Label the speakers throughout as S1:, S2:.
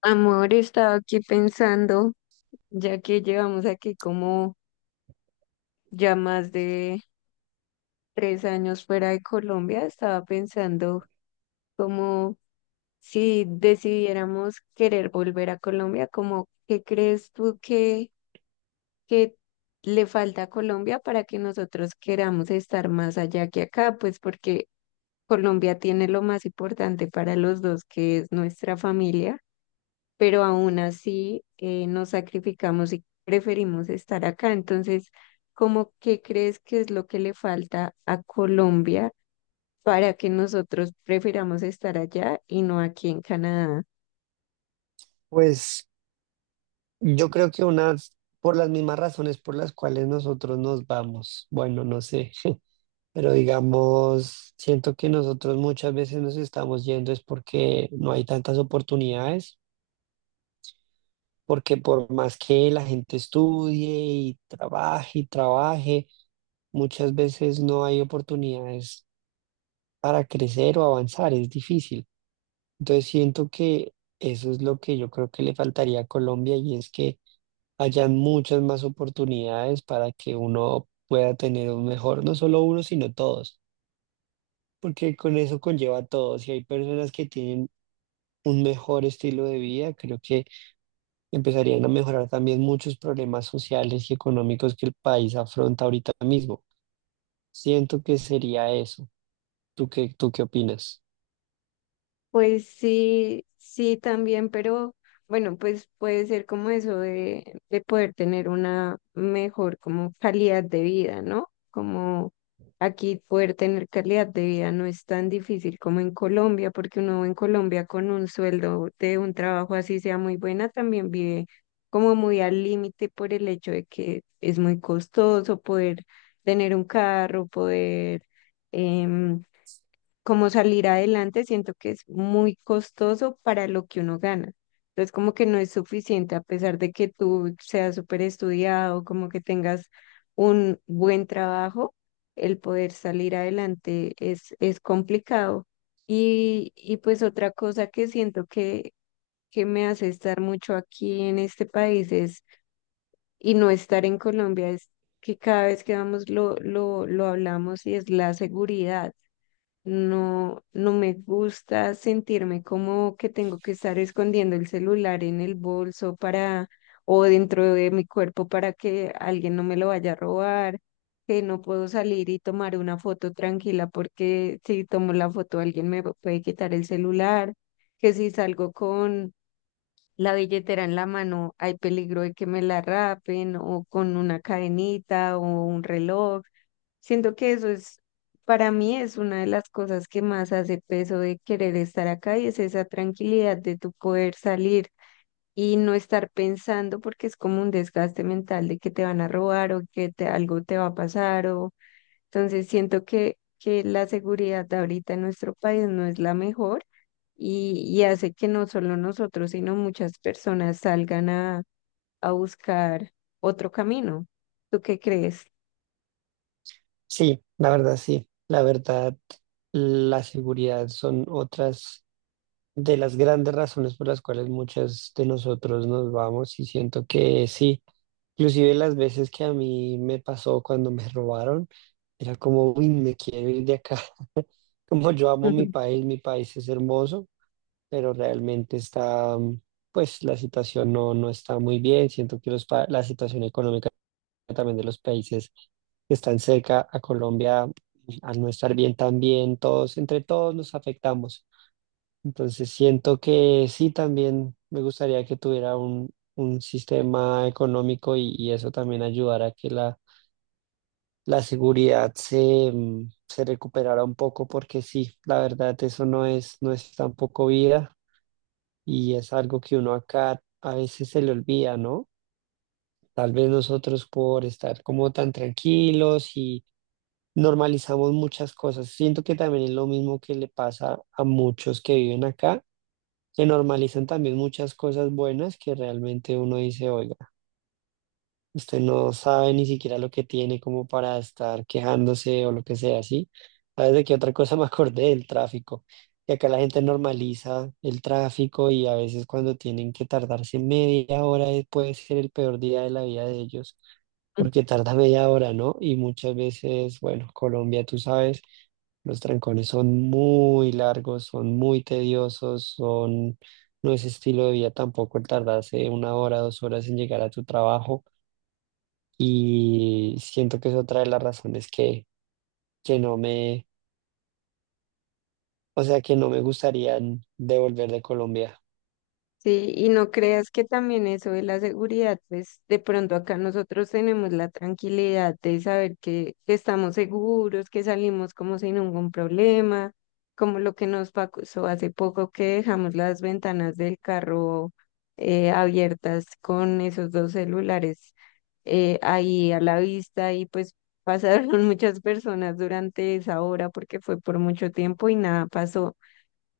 S1: Amor, estaba aquí pensando, ya que llevamos aquí como ya más de 3 años fuera de Colombia, estaba pensando como si decidiéramos querer volver a Colombia, como ¿qué crees tú que le falta a Colombia para que nosotros queramos estar más allá que acá? Pues porque Colombia tiene lo más importante para los dos, que es nuestra familia, pero aún así nos sacrificamos y preferimos estar acá. Entonces, ¿cómo qué crees que es lo que le falta a Colombia para que nosotros prefiramos estar allá y no aquí en Canadá?
S2: Pues yo creo que unas, por las mismas razones por las cuales nosotros nos vamos, bueno, no sé, pero digamos, siento que nosotros muchas veces nos estamos yendo es porque no hay tantas oportunidades, porque por más que la gente estudie y trabaje, muchas veces no hay oportunidades para crecer o avanzar, es difícil. Entonces siento que eso es lo que yo creo que le faltaría a Colombia y es que hayan muchas más oportunidades para que uno pueda tener un mejor, no solo uno, sino todos, porque con eso conlleva a todos. Si hay personas que tienen un mejor estilo de vida, creo que empezarían a mejorar también muchos problemas sociales y económicos que el país afronta ahorita mismo. Siento que sería eso. ¿Tú qué opinas?
S1: Pues sí, sí también, pero bueno, pues puede ser como eso de poder tener una mejor como calidad de vida, ¿no? Como aquí poder tener calidad de vida no es tan difícil como en Colombia, porque uno en Colombia con un sueldo de un trabajo así sea muy buena, también vive como muy al límite por el hecho de que es muy costoso poder tener un carro, em, como salir adelante, siento que es muy costoso para lo que uno gana. Entonces, como que no es suficiente, a pesar de que tú seas súper estudiado, como que tengas un buen trabajo, el poder salir adelante es complicado. Y pues otra cosa que siento que me hace estar mucho aquí en este país es, y no estar en Colombia, es que cada vez que vamos lo hablamos y es la seguridad. No me gusta sentirme como que tengo que estar escondiendo el celular en el bolso para o dentro de mi cuerpo para que alguien no me lo vaya a robar, que no puedo salir y tomar una foto tranquila porque si tomo la foto alguien me puede quitar el celular, que si salgo con la billetera en la mano hay peligro de que me la rapen o con una cadenita o un reloj. Siento que eso es, para mí es una de las cosas que más hace peso de querer estar acá y es esa tranquilidad de tu poder salir y no estar pensando porque es como un desgaste mental de que te van a robar o que te, algo te va a pasar. O entonces siento que la seguridad de ahorita en nuestro país no es la mejor y hace que no solo nosotros sino muchas personas salgan a buscar otro camino. ¿Tú qué crees?
S2: Sí. La verdad, la seguridad son otras. De las grandes razones por las cuales muchas de nosotros nos vamos, y siento que sí, inclusive las veces que a mí me pasó cuando me robaron, era como, uy, me quiero ir de acá. Como yo amo mi país es hermoso, pero realmente está, pues la situación no está muy bien. Siento que la situación económica también de los países que están cerca a Colombia, al no estar bien también, todos, entre todos nos afectamos. Entonces siento que sí, también me gustaría que tuviera un sistema económico, y eso también ayudara a que la seguridad se, se recuperara un poco, porque sí, la verdad eso no es tampoco vida, y es algo que uno acá a veces se le olvida, ¿no? Tal vez nosotros por estar como tan tranquilos y normalizamos muchas cosas. Siento que también es lo mismo que le pasa a muchos que viven acá, se normalizan también muchas cosas buenas que realmente uno dice, oiga, usted no sabe ni siquiera lo que tiene como para estar quejándose o lo que sea, ¿sí? ¿Sabes de qué otra cosa me acordé? Del tráfico. Y acá la gente normaliza el tráfico, y a veces cuando tienen que tardarse media hora puede ser el peor día de la vida de ellos porque tarda media hora, ¿no? Y muchas veces, bueno, Colombia, tú sabes, los trancones son muy largos, son muy tediosos, son, no es estilo de vida tampoco el tardarse una hora, dos horas en llegar a tu trabajo. Y siento que es otra de las razones que no que no me gustaría devolver de Colombia.
S1: Sí, y no creas que también eso de la seguridad, pues de pronto acá nosotros tenemos la tranquilidad de saber que estamos seguros, que salimos como sin ningún problema, como lo que nos pasó hace poco que dejamos las ventanas del carro abiertas con esos 2 celulares ahí a la vista y pues pasaron muchas personas durante esa hora porque fue por mucho tiempo y nada pasó.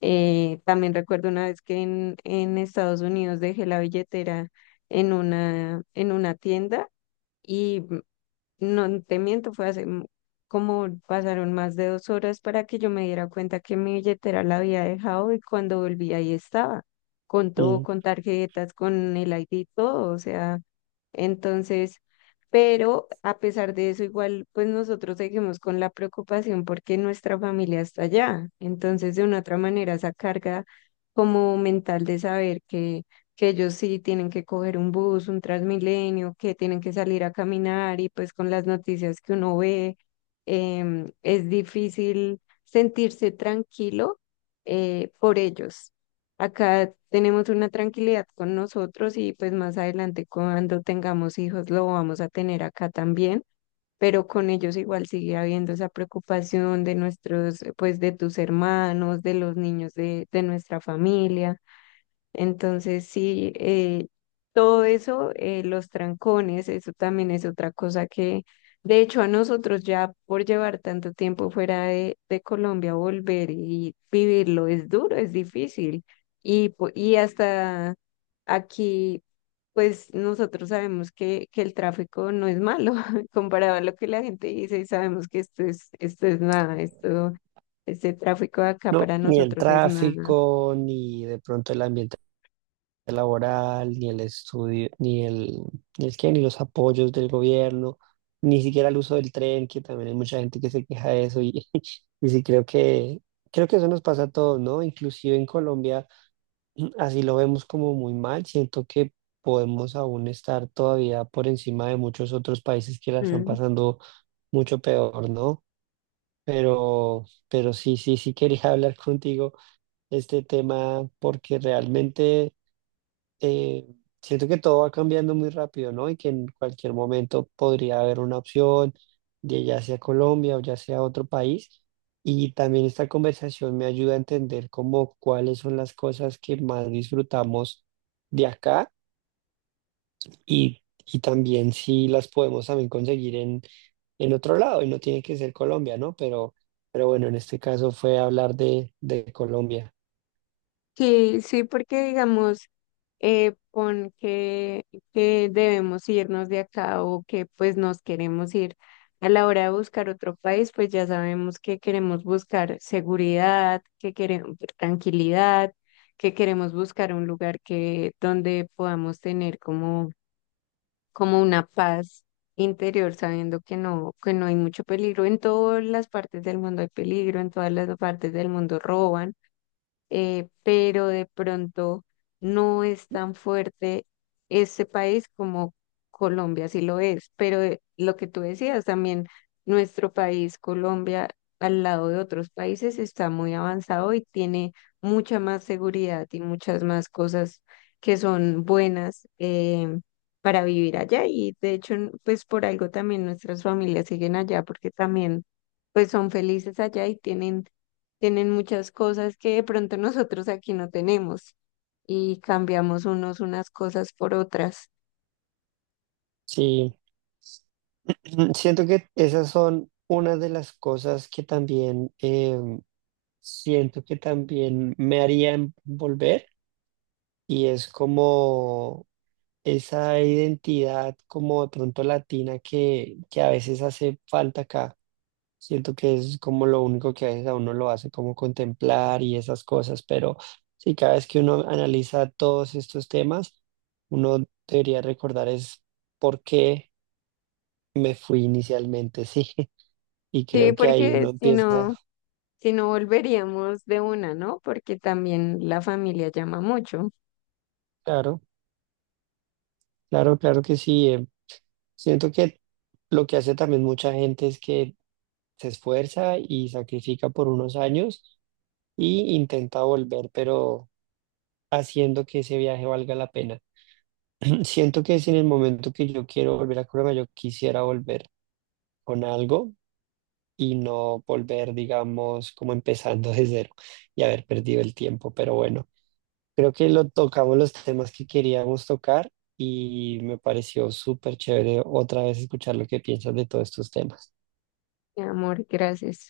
S1: También recuerdo una vez que en Estados Unidos dejé la billetera en en una tienda. Y no te miento, como pasaron más de 2 horas para que yo me diera cuenta que mi billetera la había dejado, y cuando volví ahí estaba, con todo,
S2: Mm.
S1: con tarjetas, con el ID, y todo, o sea, entonces, pero a pesar de eso, igual, pues nosotros seguimos con la preocupación porque nuestra familia está allá. Entonces de una u otra manera esa carga como mental de saber que ellos sí tienen que coger un bus, un Transmilenio, que tienen que salir a caminar y pues con las noticias que uno ve, es difícil sentirse tranquilo por ellos. Acá tenemos una tranquilidad con nosotros y pues más adelante cuando tengamos hijos lo vamos a tener acá también, pero con ellos igual sigue habiendo esa preocupación de nuestros, pues de tus hermanos, de los niños de nuestra familia. Entonces, sí, todo eso, los trancones, eso también es otra cosa que, de hecho, a nosotros ya por llevar tanto tiempo fuera de Colombia, volver y vivirlo es duro, es difícil. Y hasta aquí, pues nosotros sabemos que el tráfico no es malo comparado a lo que la gente dice, y sabemos que esto es nada, esto, este tráfico de acá
S2: No,
S1: para
S2: ni el
S1: nosotros es nada.
S2: tráfico, ni de pronto el ambiente laboral, ni el estudio, ni el qué, ni los apoyos del gobierno, ni siquiera el uso del tren, que también hay mucha gente que se queja de eso, y y sí creo que eso nos pasa a todos, ¿no? Inclusive en Colombia así lo vemos como muy mal, siento que podemos aún estar todavía por encima de muchos otros países que la están
S1: Mm.
S2: pasando mucho peor, ¿no? Pero, pero sí, quería hablar contigo este tema, porque realmente eh, siento que todo va cambiando muy rápido, ¿no? Y que en cualquier momento podría haber una opción de ya sea Colombia o ya sea otro país. Y también esta conversación me ayuda a entender como cuáles son las cosas que más disfrutamos de acá, y también si las podemos también conseguir en otro lado. Y no tiene que ser Colombia, ¿no? Pero bueno, en este caso fue hablar de Colombia.
S1: Sí, sí, porque digamos, pon que debemos irnos de acá o que pues nos queremos ir. A la hora de buscar otro país, pues ya sabemos que queremos buscar seguridad, que queremos tranquilidad, que queremos buscar un lugar que donde podamos tener como, como una paz interior, sabiendo que no hay mucho peligro. En todas las partes del mundo hay peligro, en todas las partes del mundo roban, pero de pronto no es tan fuerte este país como Colombia sí lo es. Pero lo que tú decías también, nuestro país, Colombia, al lado de otros países está muy avanzado y tiene mucha más seguridad y muchas más cosas que son buenas. Para vivir allá, y de hecho pues por algo también nuestras familias siguen allá, porque también pues son felices allá y tienen muchas cosas que de pronto nosotros aquí no tenemos, y cambiamos unos unas cosas por otras.
S2: Sí. Mm, siento que esas son una de las cosas que también siento que también me harían volver, y es como esa identidad como de pronto latina que a veces hace falta acá. Siento que es como lo único que a veces a uno lo hace como contemplar y esas cosas, pero sí, cada vez que uno analiza todos estos temas, uno debería recordar es por qué me fui inicialmente. Sí. Y
S1: Sí,
S2: creo que ahí
S1: porque
S2: uno
S1: si no,
S2: empieza,
S1: si no volveríamos de una, ¿no? Porque también la familia llama mucho.
S2: claro, claro, claro que sí. Siento que lo que hace también mucha gente es que se esfuerza y sacrifica por unos años y intenta volver, pero haciendo que ese viaje valga la pena. Siento que si en el momento que yo quiero volver a Colombia, yo quisiera volver con algo y no volver, digamos, como empezando de cero y haber perdido el tiempo, pero bueno. Creo que lo tocamos los temas que queríamos tocar, y me pareció súper chévere otra vez escuchar lo que piensas de todos estos temas.
S1: Mi amor, gracias.